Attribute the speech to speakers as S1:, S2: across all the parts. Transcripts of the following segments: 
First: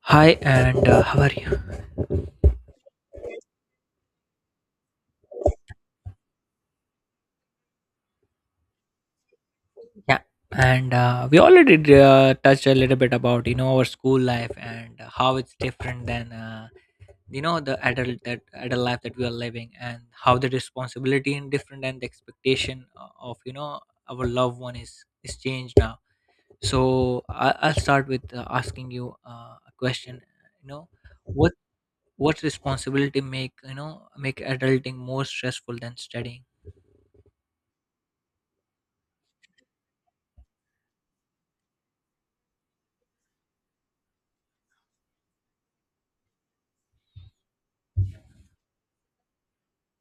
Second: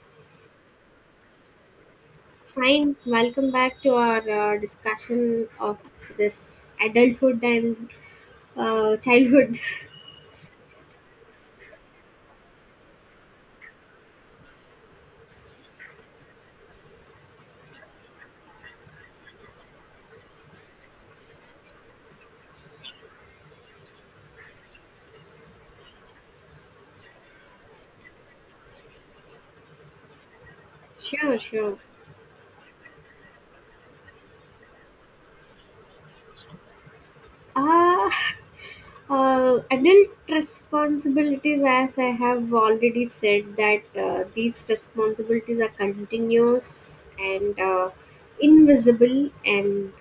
S1: Hi, and how are you?
S2: Fine, welcome back to our discussion of this adulthood and childhood.
S1: Yeah, and we already touched a little bit about our school life and how it's different than the adult life that we are living, and how the responsibility and different and the expectation of you know our loved one is changed now. So I'll start with asking you a question. You know,
S2: Sure,
S1: what
S2: sure.
S1: what responsibility make make adulting more stressful than studying?
S2: Uh, adult responsibilities, as I have already said, that these responsibilities are continuous and invisible, and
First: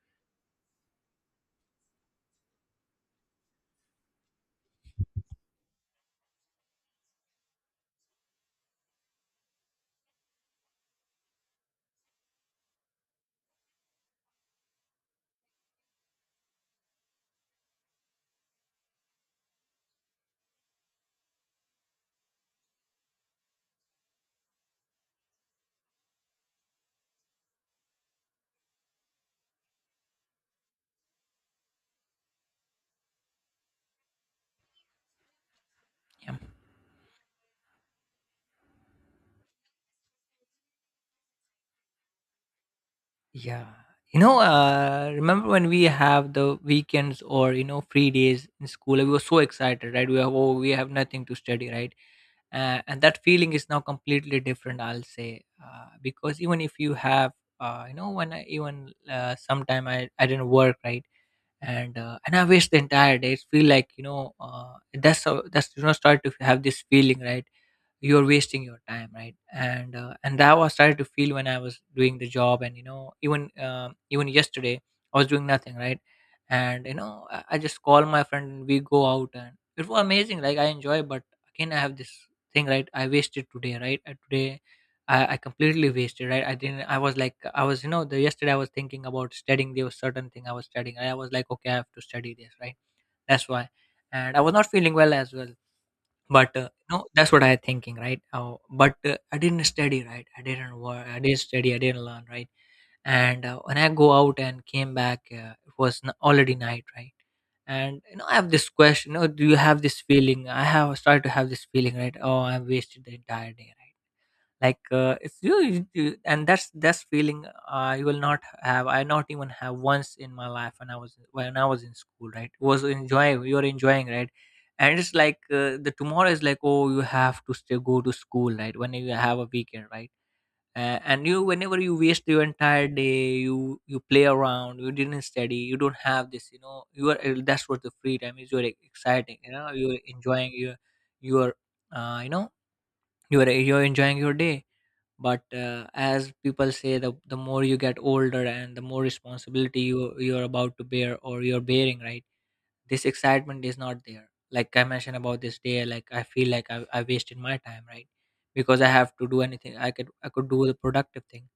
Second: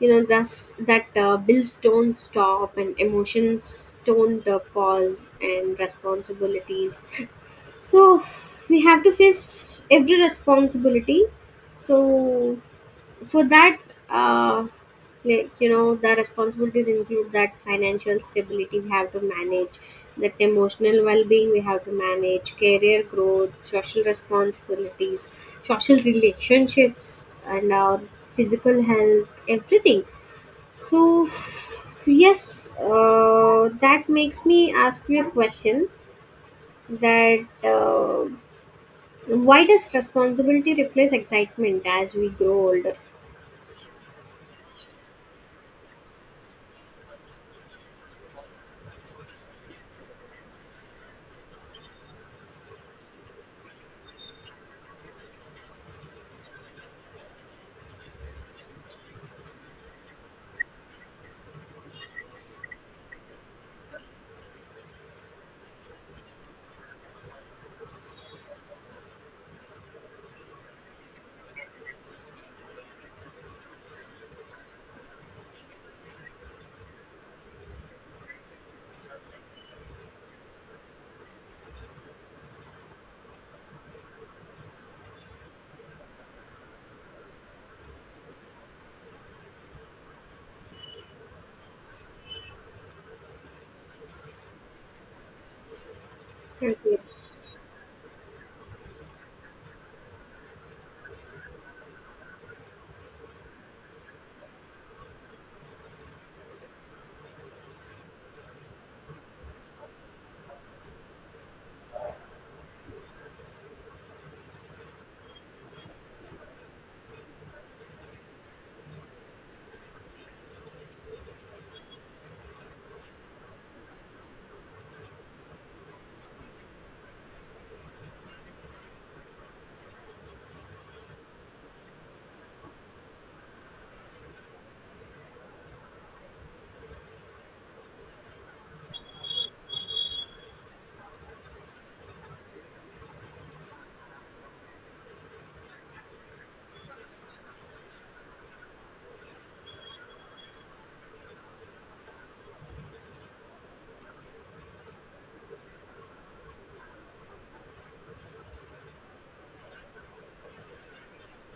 S2: you know, thus that bills don't stop and emotions don't pause, and responsibilities. So we have to face every responsibility. So for that, uh, the responsibilities include that financial stability we have to manage, that emotional well-being we have to manage, career growth, social responsibilities, social relationships, and our physical health, everything. So yes, that makes me ask you a question
S1: Yeah.
S2: that. Why does responsibility replace excitement as we grow older?
S1: Yeah. Remember when we have the weekends or free days in school? We were so excited, right? We we have nothing to study, right? And that feeling is now completely different, I'll say, because even if you have, when I even sometime I didn't work, right? And I waste the entire day. It feel like that's how that's start to have this feeling, right? You're wasting your time, right? And that was started to feel when I was doing the job. And even yesterday I was doing nothing, right? And I just call my friend and we go out, and it was amazing, like I enjoy. But again I have this thing, right? I wasted today, right? Today I completely wasted, right? I didn't I was like I was the yesterday I was thinking about studying. There was certain thing I was studying, I was like, okay, I have to study this, right? That's why. And I was not feeling well as well. But,
S2: Okay.
S1: no, that's what I thinking, right? Oh, but I didn't study, right? I didn't work, I didn't study, I didn't learn, right? And when I go out and came back, already night, right? And I have this question. You know, do you have this feeling? I have started to have this feeling, right? Oh, I wasted the entire day, right? It's and that's feeling I will not have. I not even have once in my life when I was when I was in school, right? Was enjoying, you're enjoying, right? And it's like, the tomorrow is like, oh, you have to still go to school, right, when you have a weekend, right? And you whenever you waste your entire day, you play around, you didn't study, you don't have this, you know, you are that's what the free time is, you're exciting, you know, you're enjoying your uh, you know you're enjoying your day. But as people say, the more you get older and the more responsibility you you're about to bear or you're bearing, right, this excitement is not there. Like I mentioned about this day, like I feel like I wasted my time, right? Because I have to do anything, I could, I could do the productive thing.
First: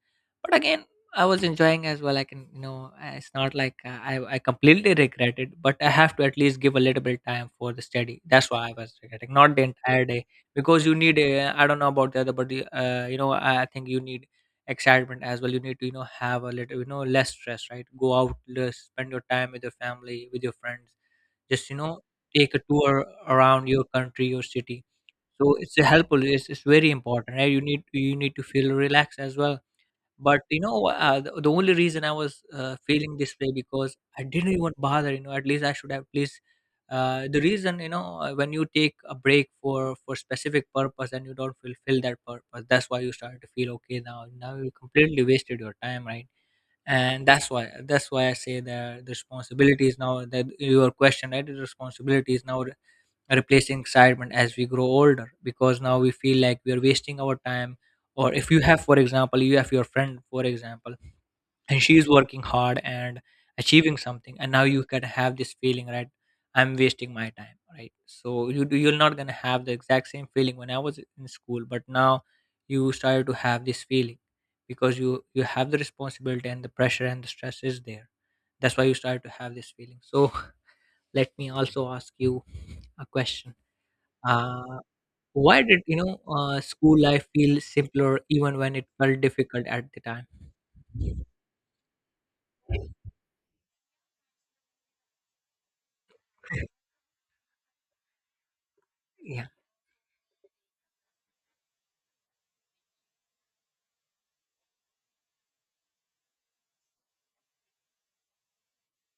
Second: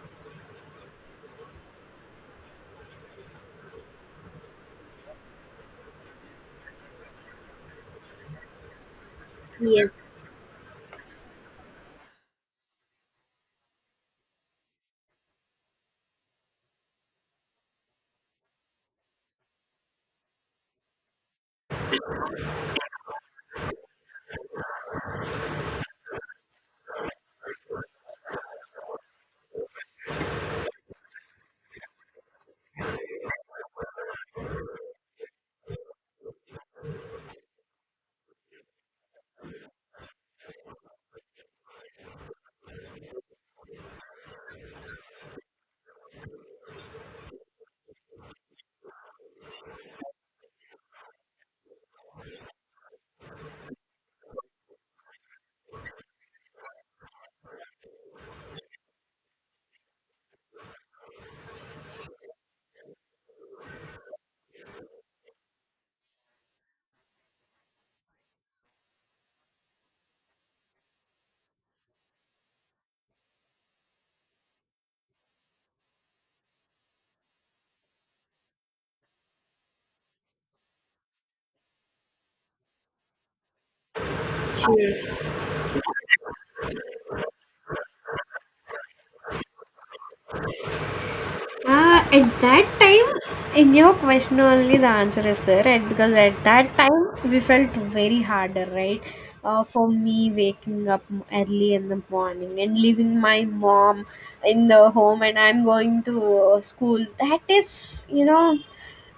S1: But again, I was enjoying as well. I can, you know, it's not like, I completely regret it, but I have to at least give a little bit time for the study. That's why I was regretting, not the entire
S2: Yes,
S1: day. Because you need a, I don't know about the other, but you know, I think you need excitement as well. You need to, you know, have a little, you know, less stress, right? Go out less, spend your time with your family, with your friends. Just, you know, take a tour around your country, your city. So it's a helpful, it's very important, right? You need, you need to feel relaxed as well. But the only reason I was feeling this way because I didn't even bother. You know, at least I should have. At least the reason, when you take a break for specific purpose and you don't fulfill that purpose, that's why you start to feel, okay, now, now you completely wasted your time, right? And that's why I say that the responsibility is now, that your question, right, the responsibility is now replacing excitement as we grow older, because now we feel like we are wasting our time. Or if you have, for example, you have your friend, for example, and she's working hard and achieving something, and now you can have this feeling, right? I'm wasting my time, right? So you're not going to have the exact same feeling when I was in school, but now you started to have this feeling, because you have the responsibility, and the pressure and the stress is there. That's why you started to have this feeling. So let me also ask you a question. uh,
S2: sure.
S1: why did, you know, school life feel simpler even when it felt difficult at the time?
S2: At that time, in your question only the answer is there, right? Because at that time we felt very harder, right?
S1: Yeah, yeah.
S2: For me, waking up early in the morning and leaving my mom in the home, and I'm going to school. That is, you know,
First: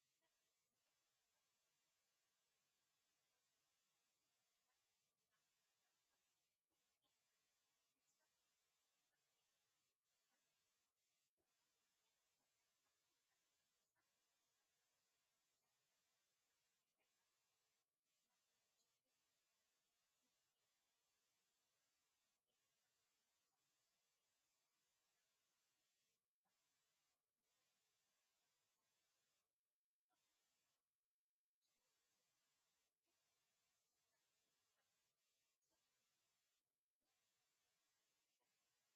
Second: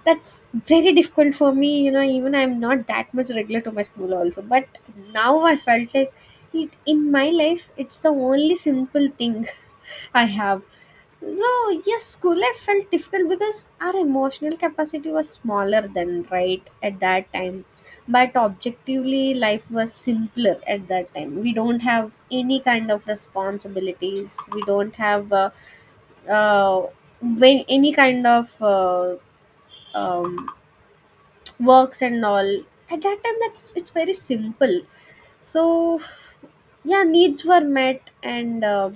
S2: that's very difficult for me. You know, even I'm not that much regular to my school also, but now I felt like it, in my life it's the only simple thing I have. So yes, school life felt difficult because our emotional capacity was smaller then, right, at that time. But objectively life was simpler at that time. We don't have any kind of responsibilities, we don't have uh, when any kind of um, works and all. At that time, that's, it's very simple. So yeah, needs were met and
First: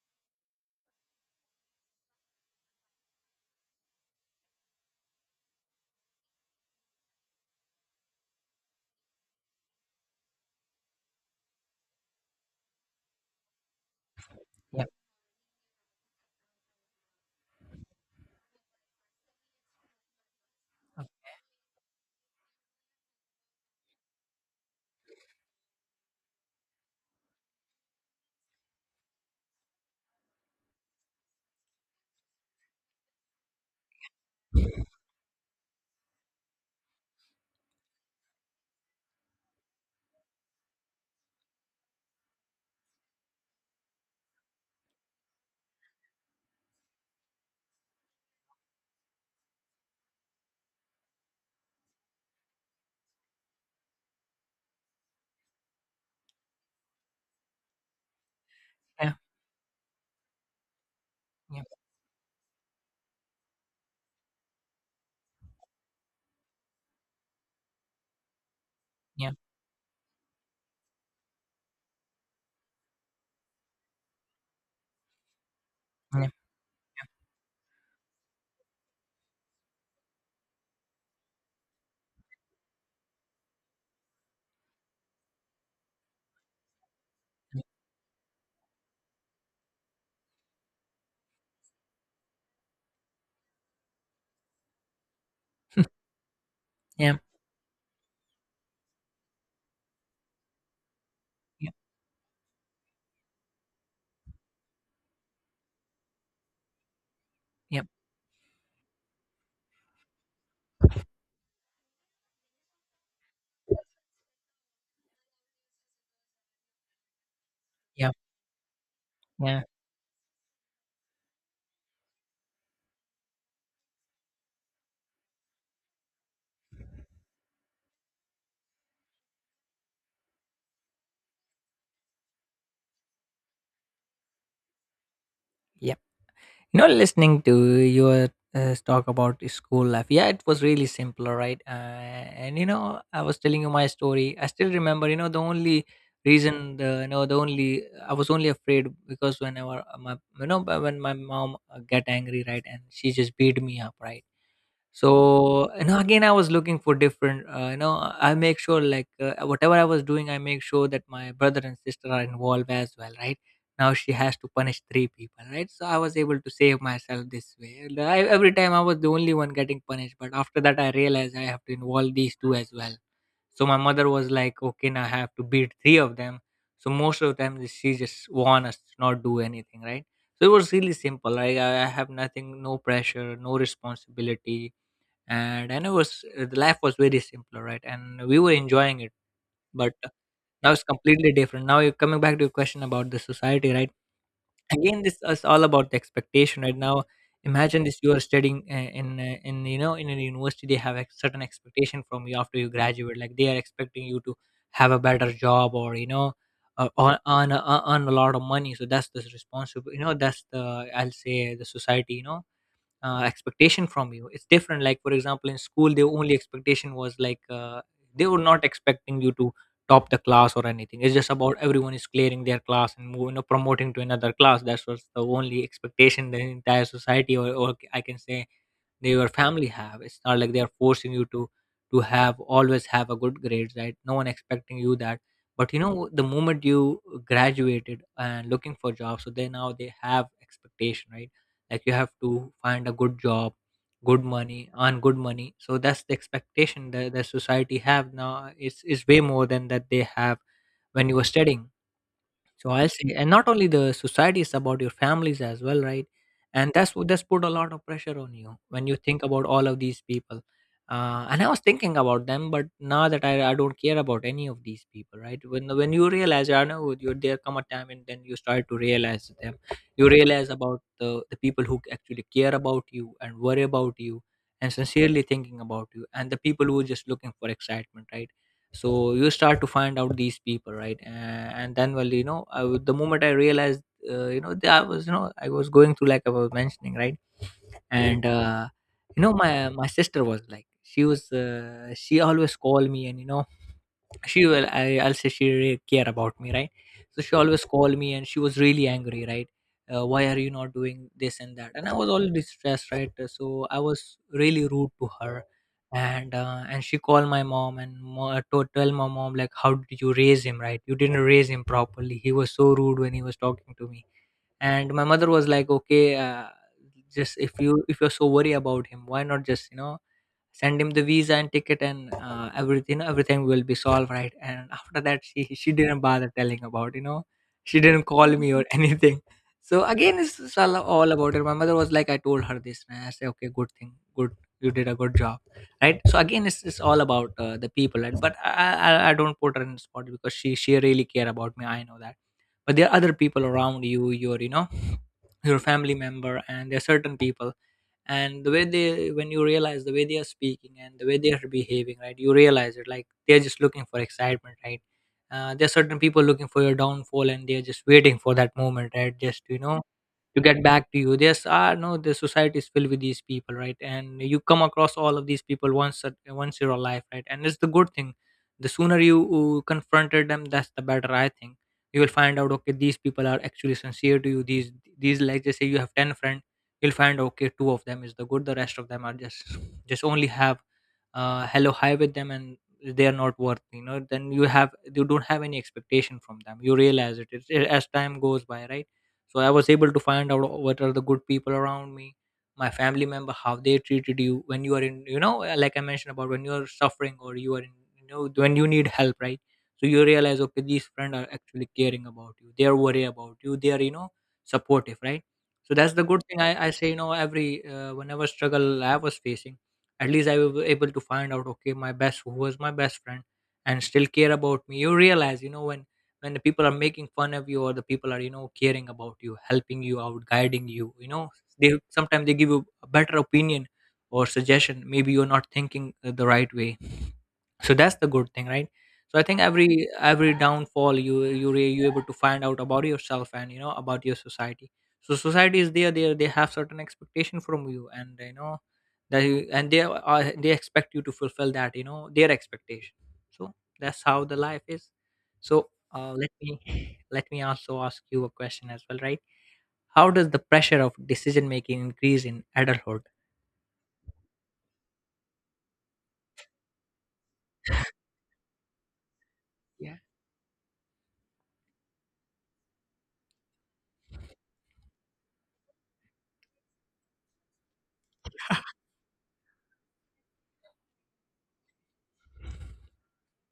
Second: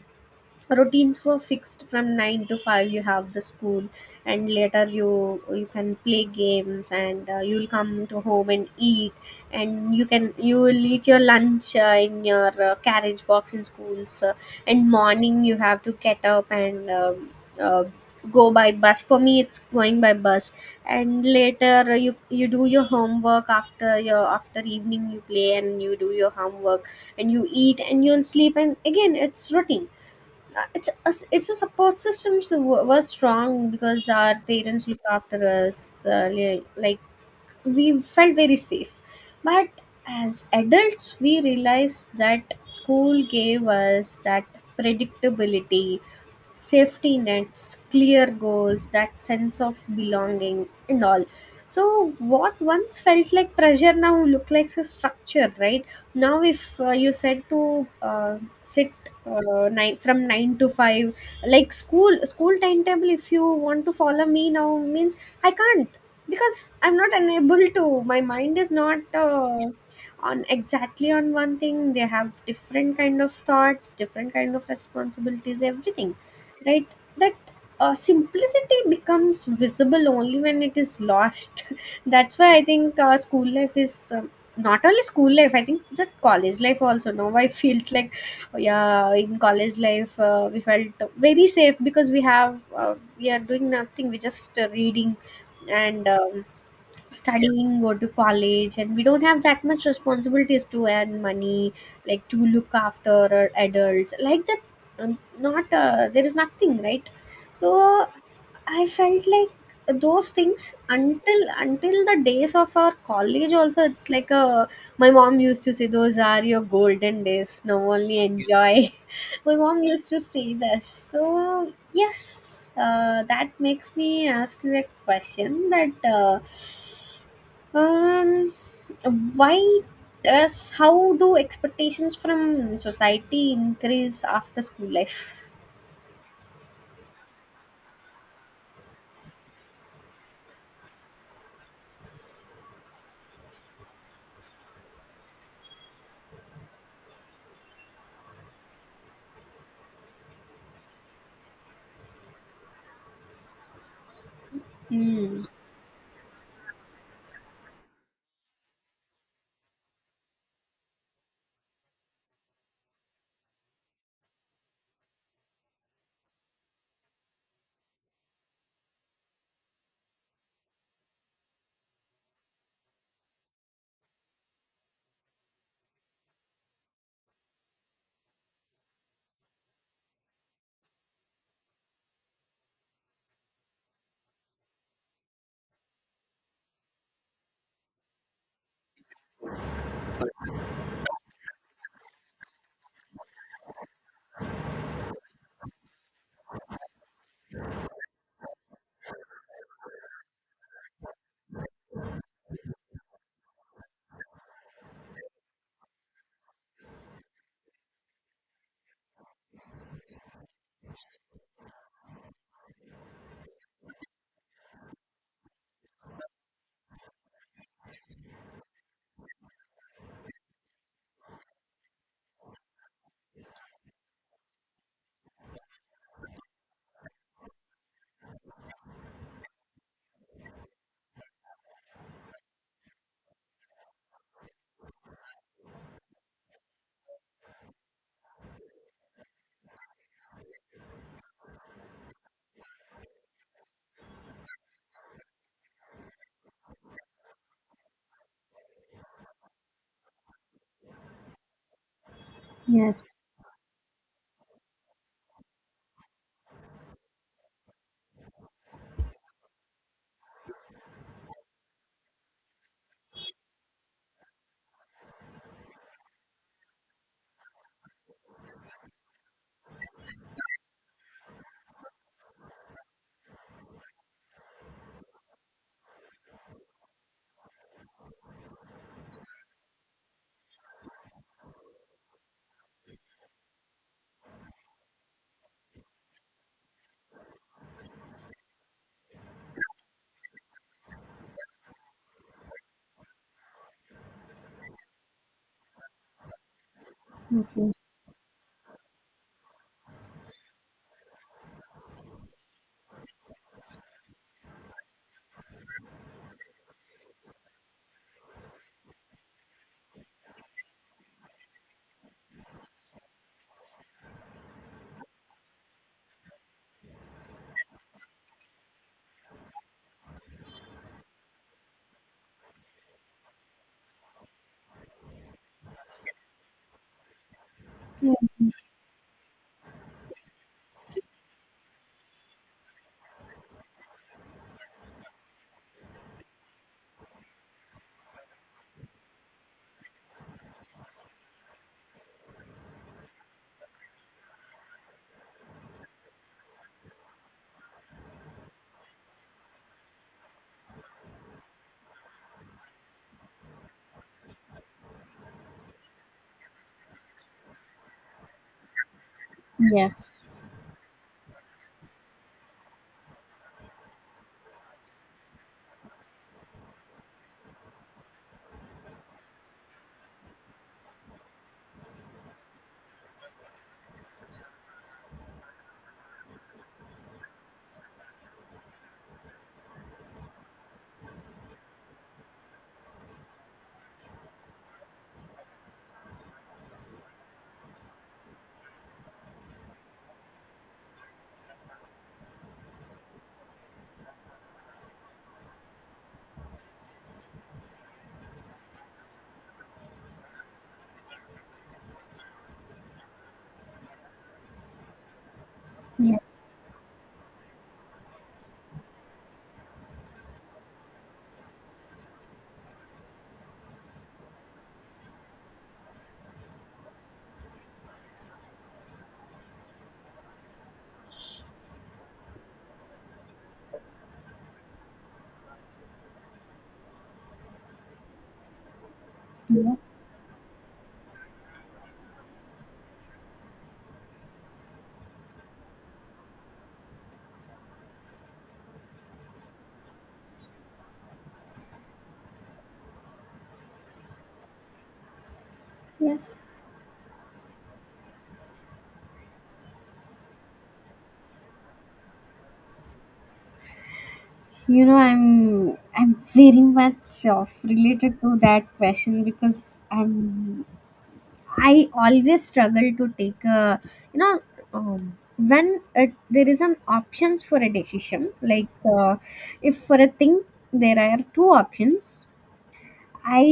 S2: routines were fixed from 9 to 5. You have the school, and later you you can play games and you'll come to home and eat, and you can, you will eat your lunch in your carriage box in schools.
S1: Okay.
S2: And morning you have to get up and uh, go by bus. For me it's going by bus. And later, you you do your homework after your, after evening you play and you do your homework, and you eat and you'll sleep, and again it's routine. It's a, it's a support system, so was strong because our parents looked after us. Like, we felt very safe. But as adults we realized that school gave us that predictability, safety nets, clear goals, that sense of belonging, and all. So, what once felt like pressure now look like a structure, right? Now, if you said to sit
S1: Yeah,
S2: nine, from nine to five,
S1: yeah,
S2: like school school timetable, if you want to follow me now, means I can't, because I'm not, unable to. My mind is not
S1: yeah,
S2: on exactly on one thing. They have different kind of thoughts, different kind of responsibilities, everything,
S1: yeah,
S2: right? That simplicity becomes visible only when it is lost. That's why I think school life is not only school life, I think that college life also now I
S1: yeah,
S2: feel like. Yeah, in college life we felt very safe because we have we are doing nothing, we just reading and
S1: yeah,
S2: studying, go to college, and we don't have that much responsibilities to earn money,
S1: yep,
S2: like to look after our adults, like that. Not there is nothing, right? So I felt like those things until the days of our college also it's like a, my mom used to say those are your golden days, now
S1: yep,
S2: only enjoy. My
S1: yeah,
S2: mom used to say this. So yes, that makes me ask you a question that um why does, how do expectations from society increase after school life?
S1: yep. You know, listening to your talk about school life, yeah, it was really simpler, right? And you know, I was telling you my story. I still remember, you know, the only reason, the you know, the only, I was only afraid because whenever my, you know, when my mom get angry, right, and she just beat me up, right.
S2: Hmm.
S1: So you know, again I was looking for different, you know, I make sure, like, whatever I was doing, I make sure that my brother and sister are involved as well, right? Now she has to punish three people, right? So I was able to save myself this way. Every time I was the only one getting punished, but after that I realized I have to involve these two as well. So my mother was like, okay, now I have to beat three of them. So most of the time she just warned us to not do anything, right? So it was really simple. I have nothing, no pressure, no responsibility. And it was, the life was very simpler, right? And we were enjoying it. But now it's completely different. Now you're coming back to your question about the society, right? Again, this is all about the expectation, right? Now imagine this: you are studying in, you know, in a university, they have a certain expectation from you after you graduate, like they are expecting you to have a better job, or you know. Uh, earn, earn, earn a lot of money. So that's the responsible, you know, that's the, I'll say, the society, you know, expectation from you. It's different, like, for example, in school the only expectation was like, they were not expecting you to top the class or anything. It's just about everyone is clearing their class and moving or promoting to another class. That was the only expectation the entire society, or I can say they, your family have. It's not like they are forcing you to have always have a good grades, right? No one expecting you that. But you know, the moment you graduated and looking for jobs, so they, now they have expectation, right? Like you have to find a good job, good money, earn good money. So that's the expectation that the society have now. Is way more than that they have when you were studying. So I'll say,
S2: Yes.
S1: and not only the society, it's about your families as well, right? And that's what, that's put a lot of pressure on you when you think about all of these people. And I was thinking about them, but now that I don't care about any of these people, right? When you realize, I know you, there come a time and then you start to realize them. You realize about the people who actually care about you and worry about you and sincerely thinking about you, and the people who are just looking for excitement, right? So you start to find out these people, right? And then, well, the moment I realized you know that I was going through, like I was mentioning, right. And you know my sister was like, she always called me, and you know I'll say she really care about me, right. So she always
S2: Okay.
S1: called me and she was really angry, right. Why are you not doing this and that, and I was all distressed, right. So I was really rude to her. And she called my mom and to tell my mom, like, how did you raise him, right? You didn't raise him properly. He was so rude when he was talking to me. And my mother was like, okay, just, if you're so worried about him, why not just, you know, send him the visa and ticket, and everything will be solved, right. And after that, she didn't bother telling about, you know, she didn't
S2: Yeah.
S1: call me or anything. So again, it's all about it. My mother was like, I told her this, and I said, okay, good thing, good. You did a good job. Right. So again, it's all about the people, right? I don't put her in the spot because she really care about me, I know that. But there are other people around you, your, you know, your family member, and there are certain people, and the way they when you realize the way they are speaking and the way they are behaving, right, you realize it, like, they're just looking for excitement, right. There are certain people looking for your downfall, and they're just waiting for that moment, right, just to, you know, to
S2: Yes.
S1: get back to you. There's, ah, no, the society is filled with these people, right. And you come across all of these people once in your life, right, and it's the good thing. The sooner you confronted them, that's the better, I think. You will find out, okay, these people are actually sincere to you, these like, just say you have 10 friends. You'll find, okay, two of them is the good, the rest of them are just only have hello, hi with them, and they are not worth, you know, then you don't have any expectation from them, you realize it as time goes by, right. So I was able to find out what are the good people around me, my family member, how they treated you when you are in, you know, like I mentioned about when you are suffering, or you are in, you know, when you need help, right. So you realize, okay, these friends are actually caring about you, they are worried about you, they are, you know, supportive, right. So that's the
S2: Yes.
S1: good thing. I say, you know, every, whenever struggle I was facing, at least I was able to find out, okay, my best, who was my best friend, and still care about me. You realize, you know, when the people are making fun of you, or the people are, you know, caring about you, helping you out, guiding you, you know, they sometimes they give you a better opinion or suggestion. Maybe you're not thinking the right way. So that's the good thing, right. So I think
S2: Yes.
S1: every downfall you able to find out about yourself, and you know about your society. So society is there, they have certain expectation from you, and you know that you, and they expect you to fulfill that, you know, their expectation. So that's how the life is. So let me
S2: Yes.
S1: let me also ask you a question as well, right? How does the pressure of decision making increase in adulthood?
S2: You know, I'm very much of related to that question because
S1: Yeah,
S2: I always struggle to take a, you know, when it, there is an options for a decision like if for a thing there are two options. I,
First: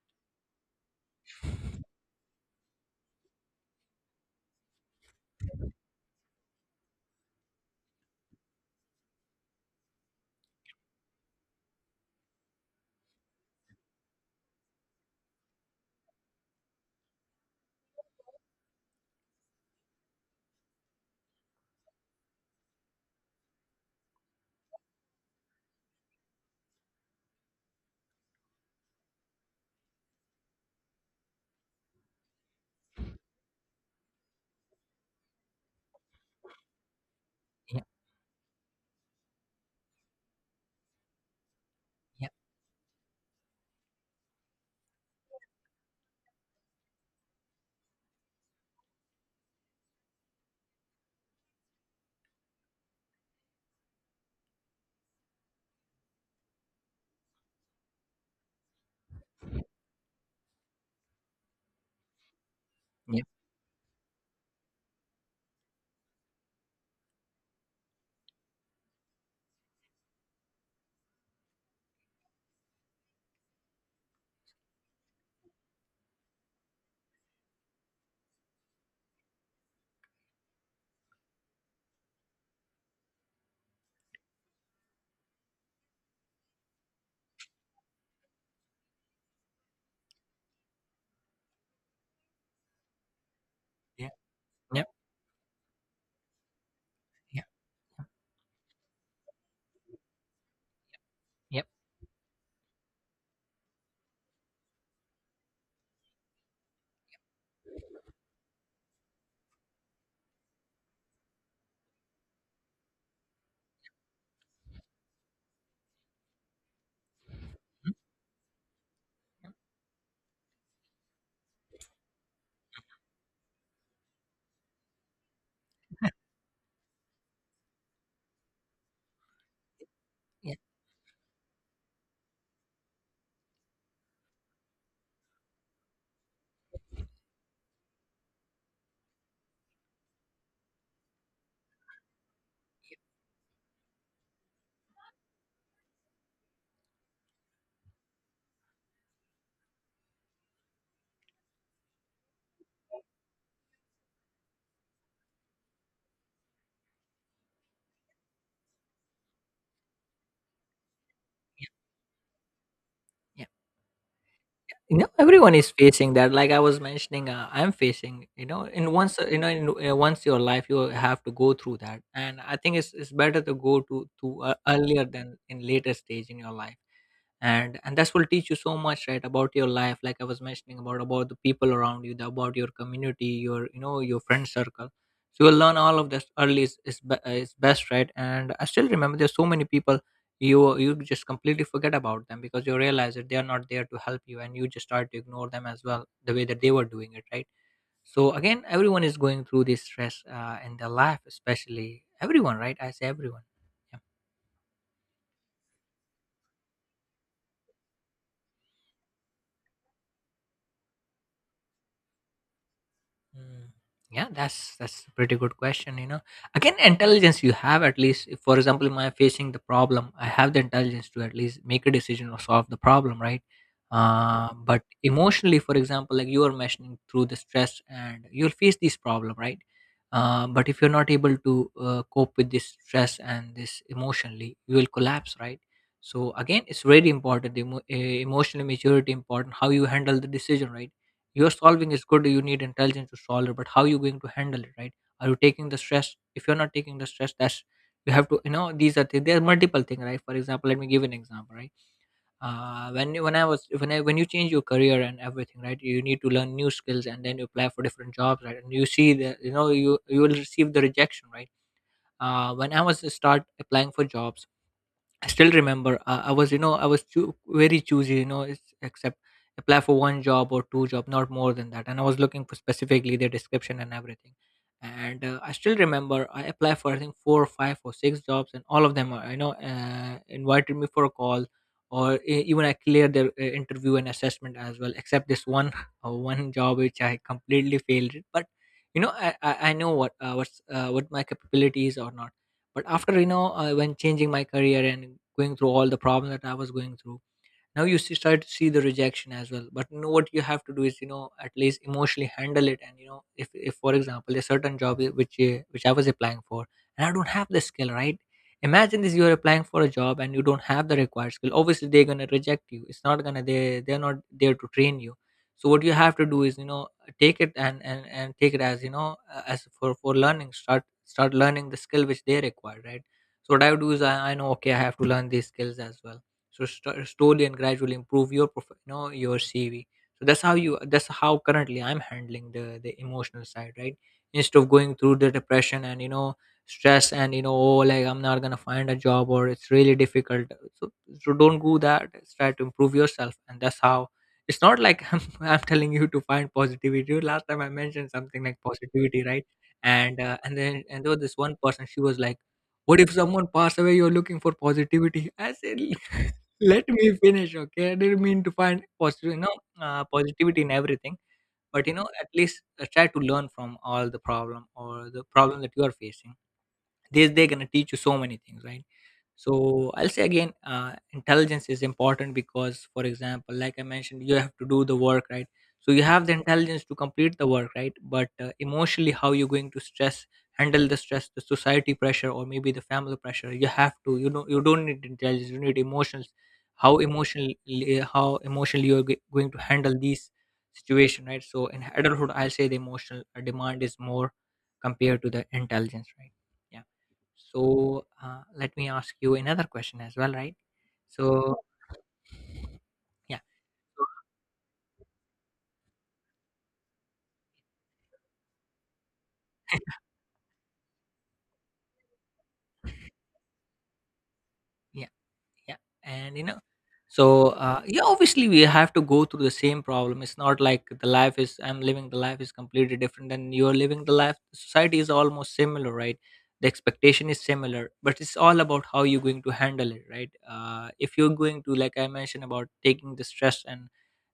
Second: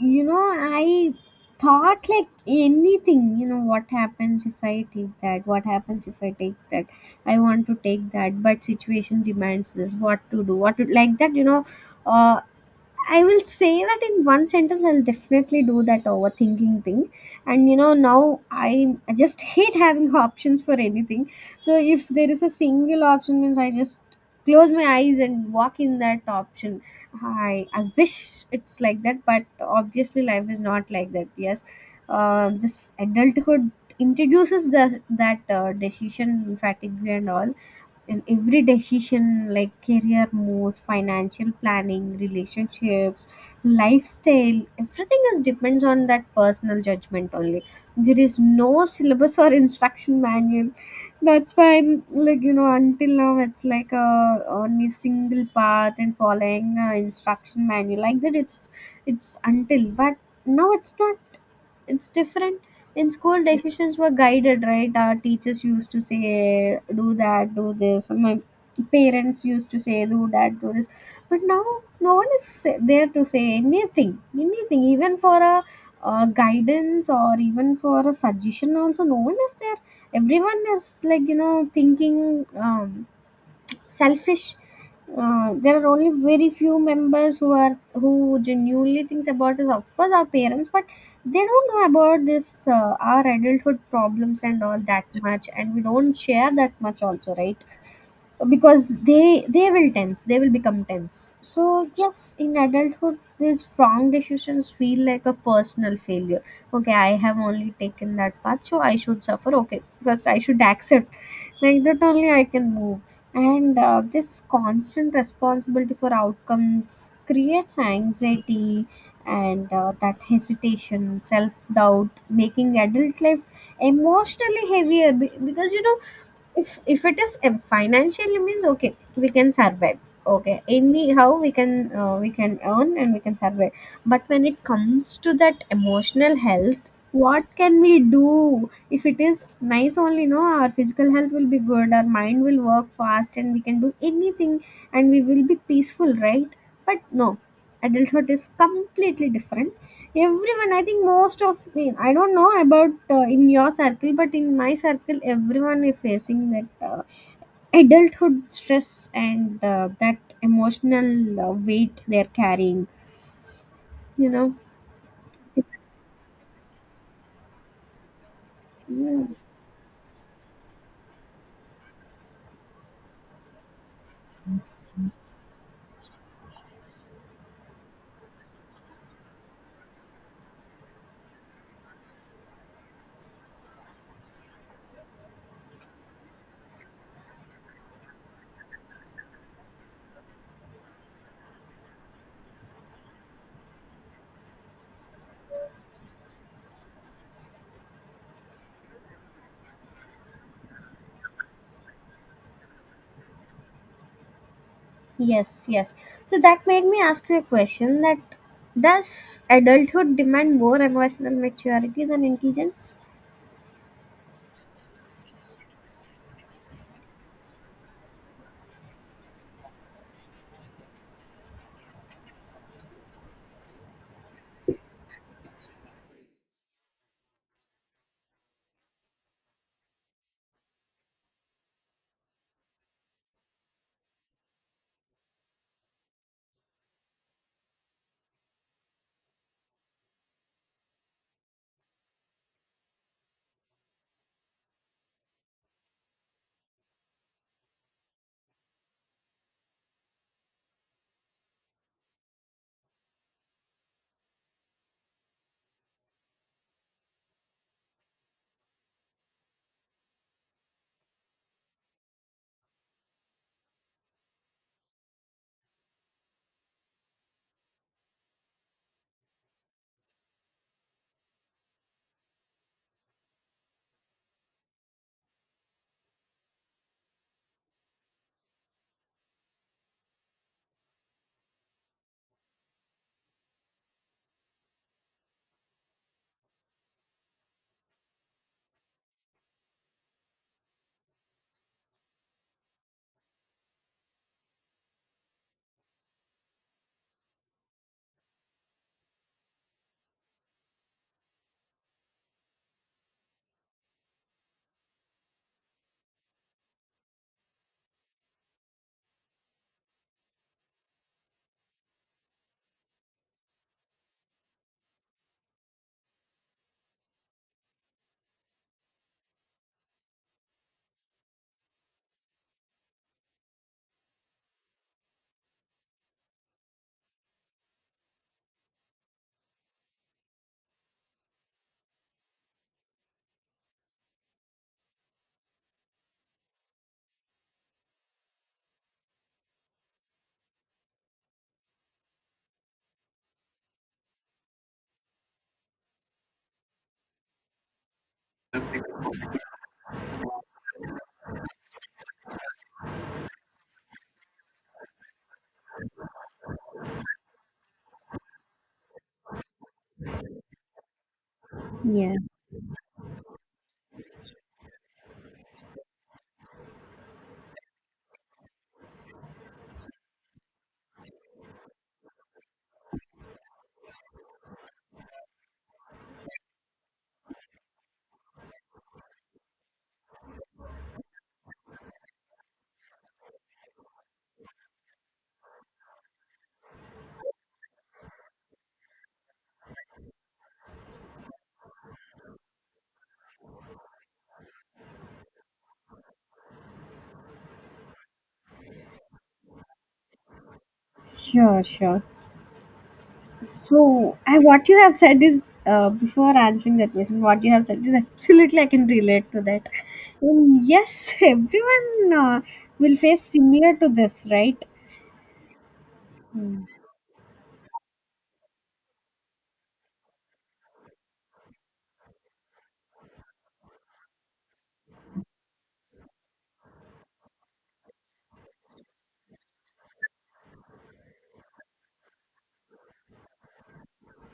S2: you know, I thought like anything, you know, what happens if I take that? What happens if I take that? I want to take that, but situation demands this. What to do? What to, like that? You know, uh, I will say that in one sentence, I'll definitely do that overthinking thing. And you know, now I just hate having options for anything. So if there is a single option, means I just close my eyes and walk in that option. I wish it's like that, but obviously, life is not like that. Yes, this adulthood introduces the, that decision fatigue and all,
S1: yeah,
S2: and every decision, like career moves, financial planning,
S1: yeah,
S2: relationships, lifestyle, everything is depends on that personal judgment only. There is no syllabus or instruction manual. That's why I'm, like you know, until now it's like a on a single path and following instruction manual like that. It's until, but now it's not, it's different. In
S1: yeah,
S2: school decisions were guided, right? Our teachers used to say do that, do this, and my parents used to say do that, do this. But now no one is there to say anything, anything, even for a guidance or even for a suggestion also, no one is there. Everyone is, like you know, thinking, selfish. There are only very few members who are who genuinely thinks about this. Of course, our parents, but they don't know about this our adulthood
S1: yeah,
S2: problems and all
S1: yeah,
S2: that much, and we don't share that much also,
S1: yeah,
S2: right? Because they will tense, they will become tense.
S1: yeah,
S2: So yes, in adulthood these wrong decisions feel like a personal failure. Okay, I have only taken that path, so I should suffer, okay, because I should accept, like that only I can move. And this constant responsibility for outcomes creates
S1: mm,
S2: anxiety, and that hesitation, self doubt, making adult life emotionally heavier. Because you know, if it is a financial, means okay, we can survive,
S1: yeah.
S2: okay, anyhow we can earn and we can survive. But when it comes to that emotional health, what can we do? If it is nice only, no, our physical health will be good, our mind will work fast, and we can do anything, and we will be peaceful, right? But no, adulthood is completely different. Everyone, I think most of me, I don't know about in your circle, but in my circle, everyone is facing that adulthood stress and that emotional weight they're carrying,
S1: Yeah.
S2: you know.
S1: You know, everyone is facing that. Like I was mentioning, I'm facing. You know, in once,
S2: Yeah.
S1: you know, in once your life, you have to go through that, and I think it's better to go to earlier than in later stage in your life. And that will teach you so much, right, about your life, like I was mentioning about the people around you, about your community, your, you know, your friend circle. So you'll learn all of this early, is best, right. And I still remember there's so many people, you just completely forget about them because you realize that they are not there to help you, and you just start to ignore them as well, the way that they were doing it, right. So again, everyone is going through this stress in their life, especially everyone, right, I say everyone.
S2: Yes, yes. So that made me ask you a question that, does adulthood demand more emotional maturity than intelligence?
S1: Mm. Yeah, that's a pretty good question. You know, again, intelligence you have at least. If, for example, am I facing the problem? I have the intelligence to at least make a decision or solve the problem, right? But emotionally, for example, like you are mentioning through the stress, and you'll face this problem, right? But if you're not able to cope with this stress and this emotionally, you will collapse, right? So again, it's very important. The emotional maturity important. How you handle the decision, right? Your solving is good, you need intelligence to solve it, but how you going to handle it, right? Are you taking the stress? If you're not taking the stress, that's, you have to, you know, there are multiple things, right? For example, let me give an example, right. When you when I was when I when you change your career and everything, right, you need to learn new skills, and then you apply for different jobs, right, and you see that, you know, you will receive the rejection, right. When I was start applying for jobs, I still remember, I was you know I was choo- very choosy, you know, except, apply for one job or two job, not more than that, and I was looking for specifically the description and everything. And I still remember I applied for, I think, four or five or six jobs, and all of them invited me for a call, or even I cleared their interview and assessment as well, except this one one job which I completely failed it, but you know I know what what my capabilities or not. But after, you know, when changing my career and going through all the problems that I was going through, now you see, start to see the rejection as well, but you know what you have to do is, you know, at least emotionally handle it. And you know, if for example a certain job which I was applying for, and I don't have the skill, right. Imagine this, you're applying for a job and you don't have the required skill, obviously they're going to reject you. It's not going to, they're not there to train you. So what you have to do is, you know, take it, and and take it as, you know, as for learning, start learning the skill which they require, right. So what I would do is, I know, okay, I have to learn these skills as well. So slowly and gradually improve your you know, your CV. So that's how you, that's how currently I'm handling the emotional side, right. Instead of going through the depression and, you know, stress, and, you know, oh, like, I'm not gonna find a job, or it's really difficult. So, so don't go that, try to improve yourself, and that's how. It's not like I'm telling you to find positivity. Last time I mentioned something like positivity, right. And uh, and then and there was this one person, she was like, what if someone pass away, you're looking for positivity. I said, let me finish, okay? I didn't mean to find positive, you know, positivity in everything, but you know,
S2: Yeah,
S1: at least try to learn from all the problem or the problem that you are facing. This, they're going to teach you so many things, right. So I'll say again, intelligence is important because, for example, like I mentioned, you have to do the work, right. So you have the intelligence to complete the work, right, but emotionally, how you're going to stress, handle the stress, the society pressure, or maybe the family pressure, you have to, you know, you don't need intelligence, you need emotions. How emotionally, how emotionally you're going to handle these situation, right. So in adulthood, I'll say the emotional demand is more compared to the intelligence, right. Yeah. So, let me ask you another question as well, right? So,
S2: sure, sure.
S1: yeah.
S2: So, I, what you have said is, before answering that question, what you have said is absolutely I can relate to that. And yes, everyone will face similar to this, right?
S1: yeah. yeah and you know
S2: Hmm.
S1: so Yeah, obviously we have to go through the same problem. It's not like the life is, I'm living the life is completely different than you're living the life. Society is almost similar, right? The expectation is similar, but it's all about how you're going to handle it, right? If you're going to, like I mentioned about taking the stress, and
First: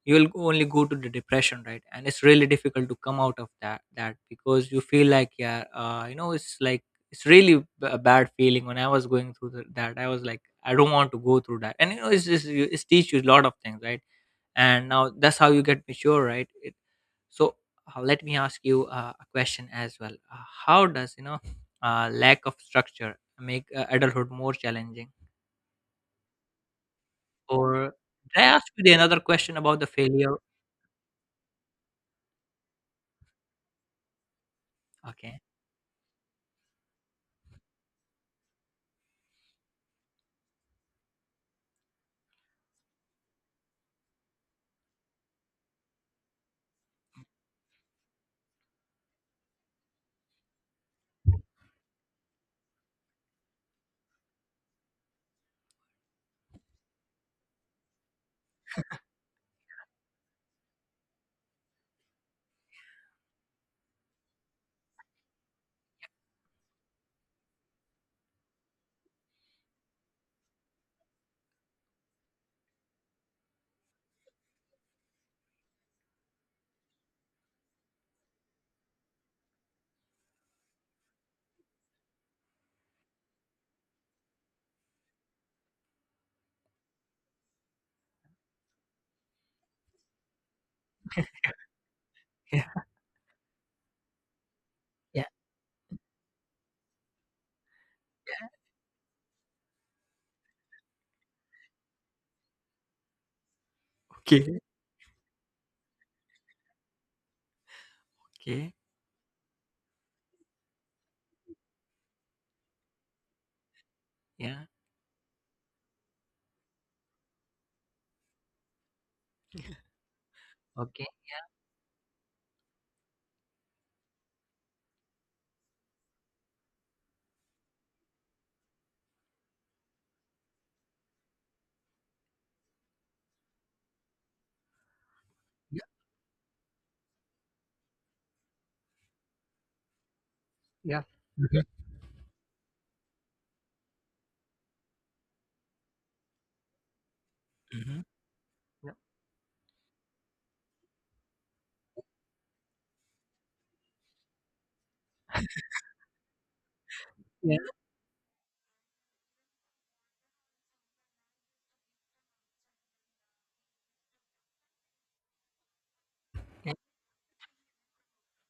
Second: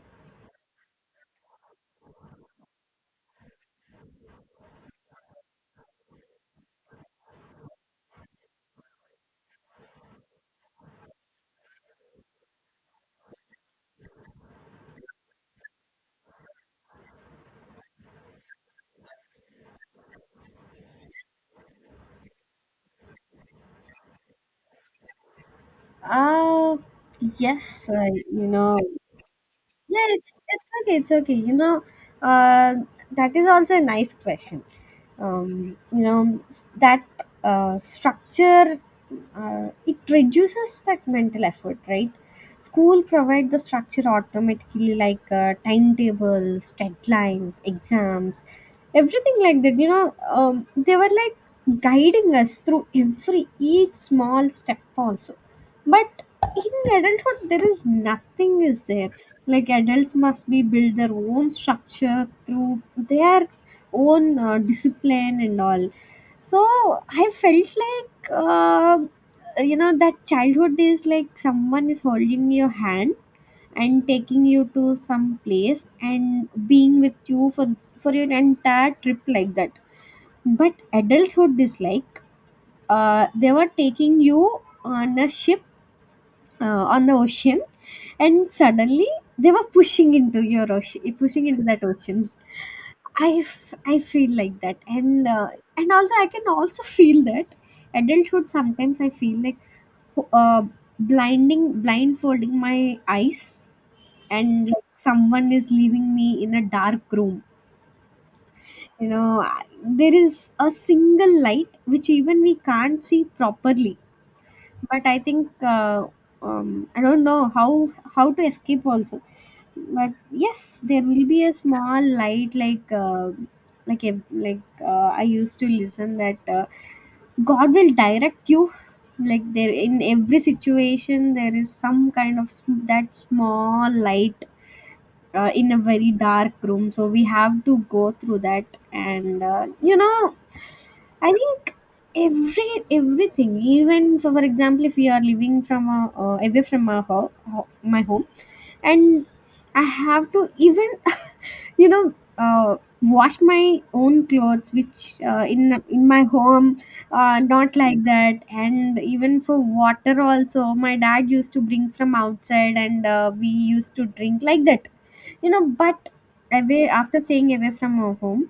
S1: only go to the depression, right? And it's really difficult to come out of that because you feel like, yeah, it's like it's really b- a bad feeling. When I was going through that, I was like, I don't want to go through that. And you know, it's just it's teach you a lot of things, right? And now that's how you get mature, right? it, so Let me ask you a question as well. How does lack of structure make adulthood more challenging?
S2: Uh,
S1: Or
S2: yes, uh,
S1: did
S2: you
S1: I ask
S2: know,
S1: you the another question about the
S2: yeah,
S1: failure?
S2: it's okay, it's okay. You know, uh, that is also a nice question.
S1: Okay.
S2: You know that structure, it reduces that mental effort, right? School provide the structure automatically, like timetables, deadlines, exams, everything like that, you know. They were like guiding us through every each small step also. But in adulthood there is nothing is there. Like adults must be build their own structure through their own discipline and all. So I felt like you know, that childhood is like someone is holding your hand and taking you to some place and being with you for your entire trip like that. But adulthood is like they were taking you on a ship on the ocean, and suddenly they were pushing into your ocean, eh, pushing into that ocean.
S1: Yeah.
S2: I, I feel like that.
S1: Yeah.
S2: And and also I can also feel that adulthood, sometimes I feel like, uh, blinding, blindfolding my eyes,
S1: Okay.
S2: and like someone is leaving me in a dark room.
S1: Okay.
S2: You know, there is a single light which even we can't see properly.
S1: Yeah.
S2: But I think I don't know how to escape also. But yes, there
S1: Okay.
S2: will be a small light like a, like I used to listen that God will direct you. Like there in every situation, there is some kind of that small light, in a
S1: Yeah.
S2: very dark room, so we have to go through that. And
S1: Yeah.
S2: I
S1: Mhm.
S2: think everything, even for example, if we are living away from our my
S1: Mhm.
S2: home,
S1: Yeah.
S2: and I have to even you know uh, wash my own clothes, which in my home, not like that. And even for water also, my dad used to bring from outside, and we used to drink like that, but
S1: Yeah. Mhm.
S2: away, after staying away from our home,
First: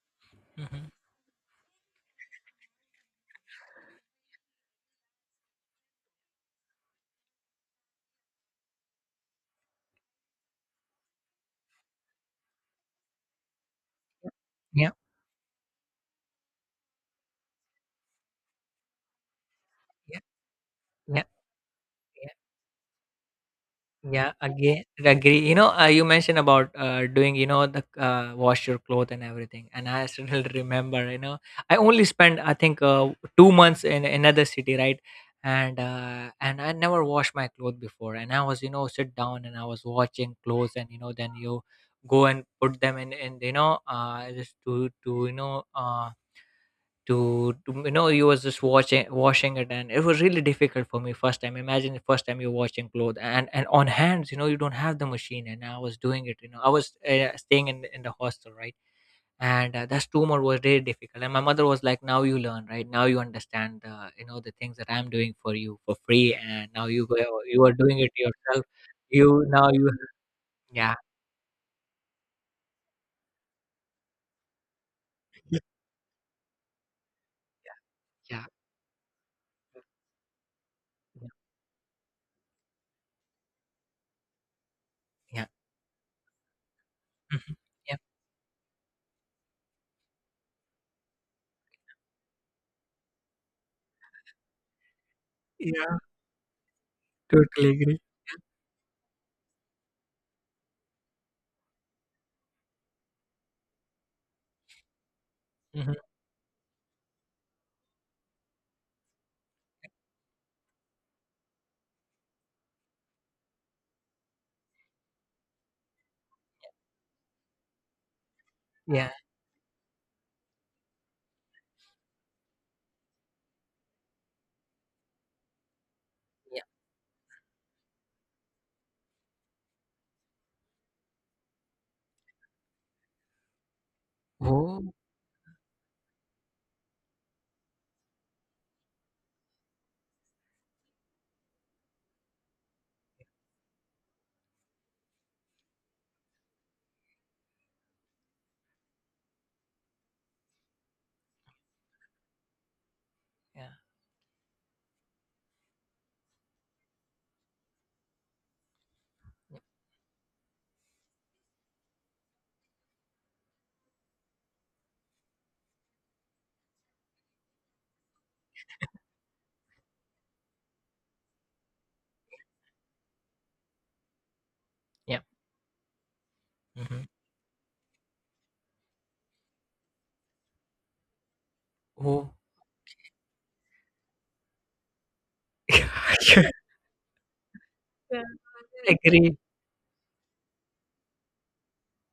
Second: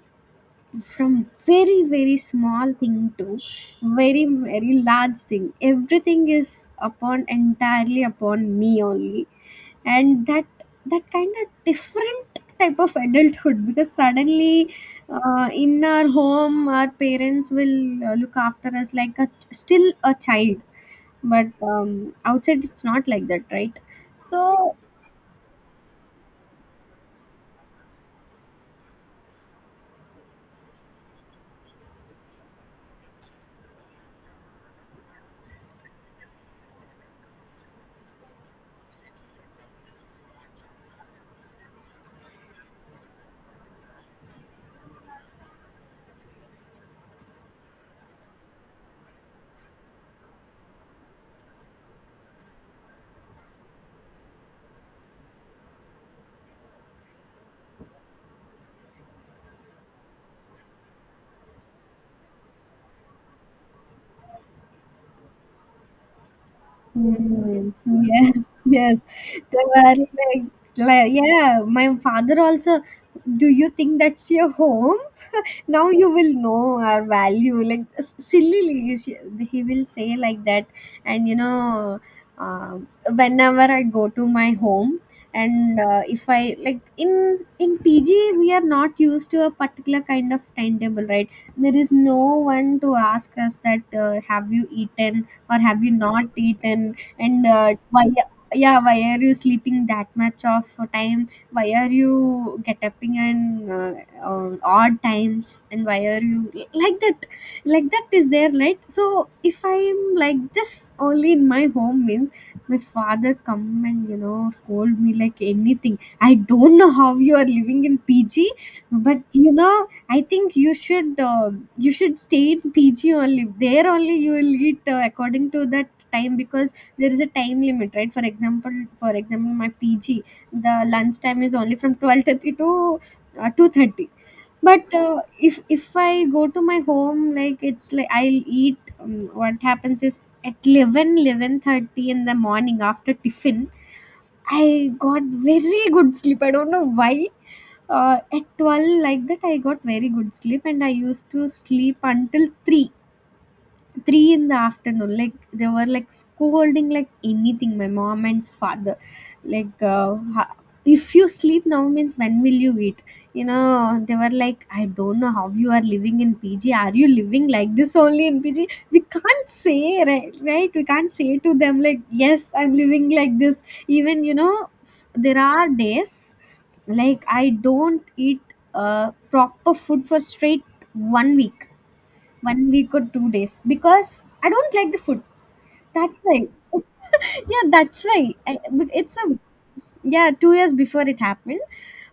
S1: Yeah. Mhm.
S2: from very, very small thing to very, very large thing, everything is upon, entirely upon me only. And that kind of different type of adulthood, because suddenly, in our home our parents will look after us like a still a child,
S1: Yeah.
S2: but
S1: Yeah.
S2: outside it's not like that, right?
S1: Yeah,
S2: So.
S1: again, agree. You know, you mentioned about doing, you know, the wash your clothes and everything. And I still remember, you know, I only spent, I think, 2 months in another city, right? And I never washed my clothes before. And I was, you know, sit down and I was watching clothes, and you know, then you go and put them in, and you know, just to you know you was just watching washing it. And it was really difficult for me first time. Imagine the first time you're washing clothes, and on hands, you know, you don't have the machine, and I was doing it. You know, I was staying in the hostel, right? And that tumor was really difficult. And my mother was like, now you learn, right? Now you understand the, you know, the things that I'm doing for you for free, and now you go, you are
S2: Mm.
S1: doing it
S2: Yes,
S1: yourself.
S2: yes.
S1: You
S2: They
S1: now you.
S2: were like,
S1: Yeah.
S2: yeah, my father also, do you think that's your home?
S1: Yeah.
S2: Now you will know our value. Like,
S1: Yeah.
S2: sillily, he will say like that. And,
S1: Yeah.
S2: uh, whenever I go to my home,
S1: Yeah.
S2: and if I like in
S1: Mhm.
S2: in
S1: Yeah.
S2: PG, we are not used to a particular kind of timetable, right? There is no one to ask us that, have you eaten, or have you
S1: Yeah,
S2: not eaten, and
S1: totally agree.
S2: why? Yeah, why are you sleeping that much of time? Why are you get upping and odd times, and
S1: Mhm.
S2: why are you like that like that is there, right? So if I'm like this only in my home, means, my father come and scold me like anything. I don't know how you are living in PG.
S1: Yeah.
S2: But I think you should stay in PG only. There only you will eat, according to that time,
S1: Yeah.
S2: because there is a time limit, right? For example, my PG the lunch time is only from 12:30 to 2:30.
S1: Oh.
S2: But if I go to my home, like it's like I'll eat. What happens is, at eleven eleven thirty in the morning, after tiffin, I got very good sleep. I don't know why. At 12, like that, I got very good sleep, and I used to sleep until 3. 3 in the afternoon, like they were like scolding like anything, my mom and father like, if you sleep now, means, when will you eat? you know they were like, I don't know how you are living in PG. Are you living like this only in PG? We can't say, right? We can't say to them, like, yes, I'm living like this. Even,
S1: Yeah.
S2: there are days
S1: Mhm.
S2: like I don't eat proper food for straight 1 week,
S1: Oh.
S2: or 2 days, because I don't like the food. That's why. Yeah, that's
S1: Yeah.
S2: why. But
S1: I. Yeah,
S2: it's a,
S1: agree.
S2: yeah, 2 years before it happened.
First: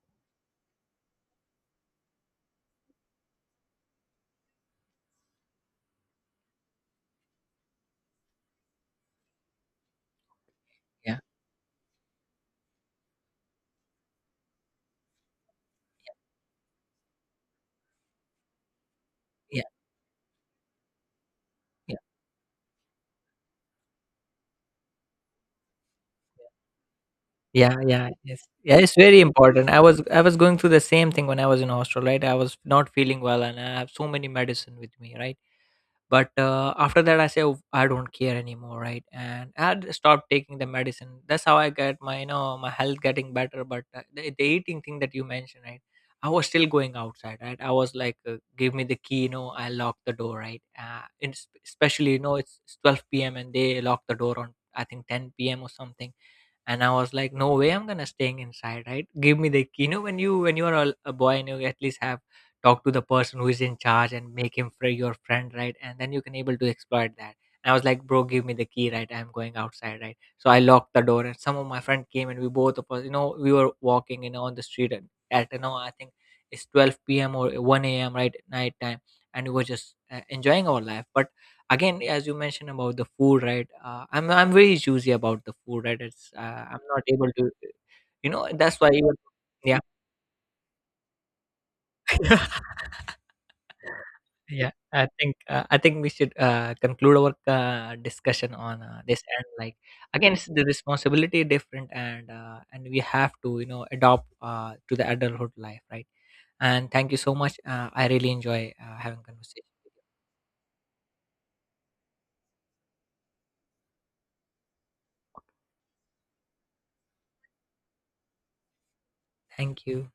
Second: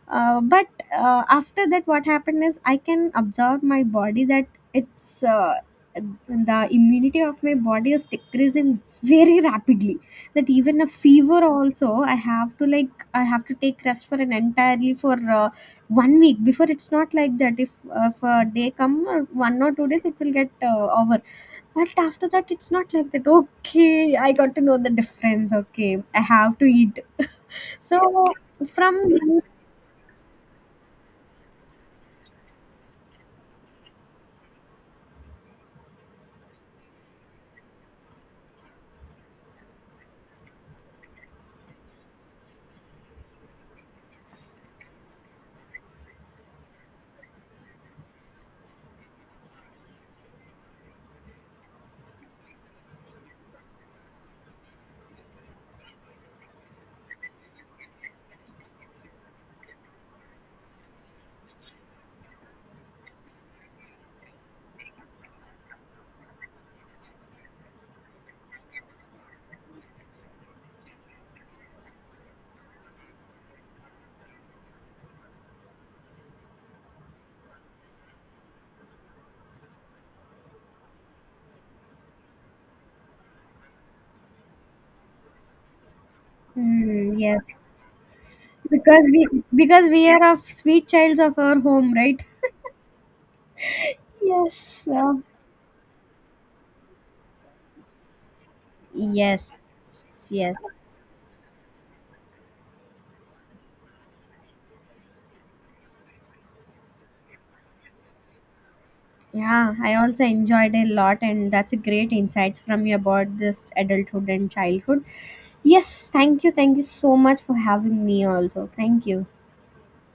S2: But after that, what happened is I can observe my body that it's, the immunity of my body is decreasing very rapidly. That even a
S1: Yeah,
S2: fever also, I have to take rest for an entirely, for 1 week. Before it's not like that. If a day come or one
S1: yeah,
S2: or two days, it will get over. But after that, it's not like that. Okay, I got to know the difference. Okay, I have to eat.
S1: yeah, yeah, yeah.
S2: so
S1: Yes, yeah. It's very
S2: from
S1: important. I was going through the same thing when I was in hostel, right? I was not feeling well, and I have so many medicine with me, right? But after that, I say, "Oh, I don't care anymore," right? And I had stopped taking the medicine. That's how I get my, you know, my health getting better. But the eating thing that you mentioned, right? I was still going outside, right? I was like, give me the key, you know, I lock the door, right? And especially, you know, it's 12 p.m. and they lock the door on, I think, 10 p.m. or something. And I was like, no way I'm gonna staying inside, right? Give me the key. You know, when you are a boy, and you at least have talk to the person who is in charge and make him free your friend, right? And then you can able to exploit that. And I was like, bro, give me the key, right? I'm going outside, right? So I locked the door, and some of my friend came, and we both of us, you know, we were walking, you know, on the street. And at, you know, I think it's 12 p.m or 1 a.m., right? Night time. And we were just enjoying our life. But again, as you mentioned about the food, right? I'm very choosy about the food, right? It's I'm not
S2: Hmm,
S1: able to,
S2: yes,
S1: you know, that's why
S2: because
S1: even,
S2: we
S1: yeah.
S2: because we are of sweet childs of our home, right?
S1: Yeah,
S2: Yes.
S1: I
S2: Uh,
S1: think, I think we should conclude our discussion on this. And
S2: yes.
S1: like, again, it's the
S2: Yes.
S1: responsibility different. And we have to, you know, adopt to the adulthood life, right? And thank you so much. I really enjoy having conversation
S2: Yeah,
S1: with
S2: I
S1: you.
S2: also enjoyed a lot, and that's a great insights from you about this adulthood and childhood. Yes, thank you so much for having me. Also, thank you.
S1: Thank you.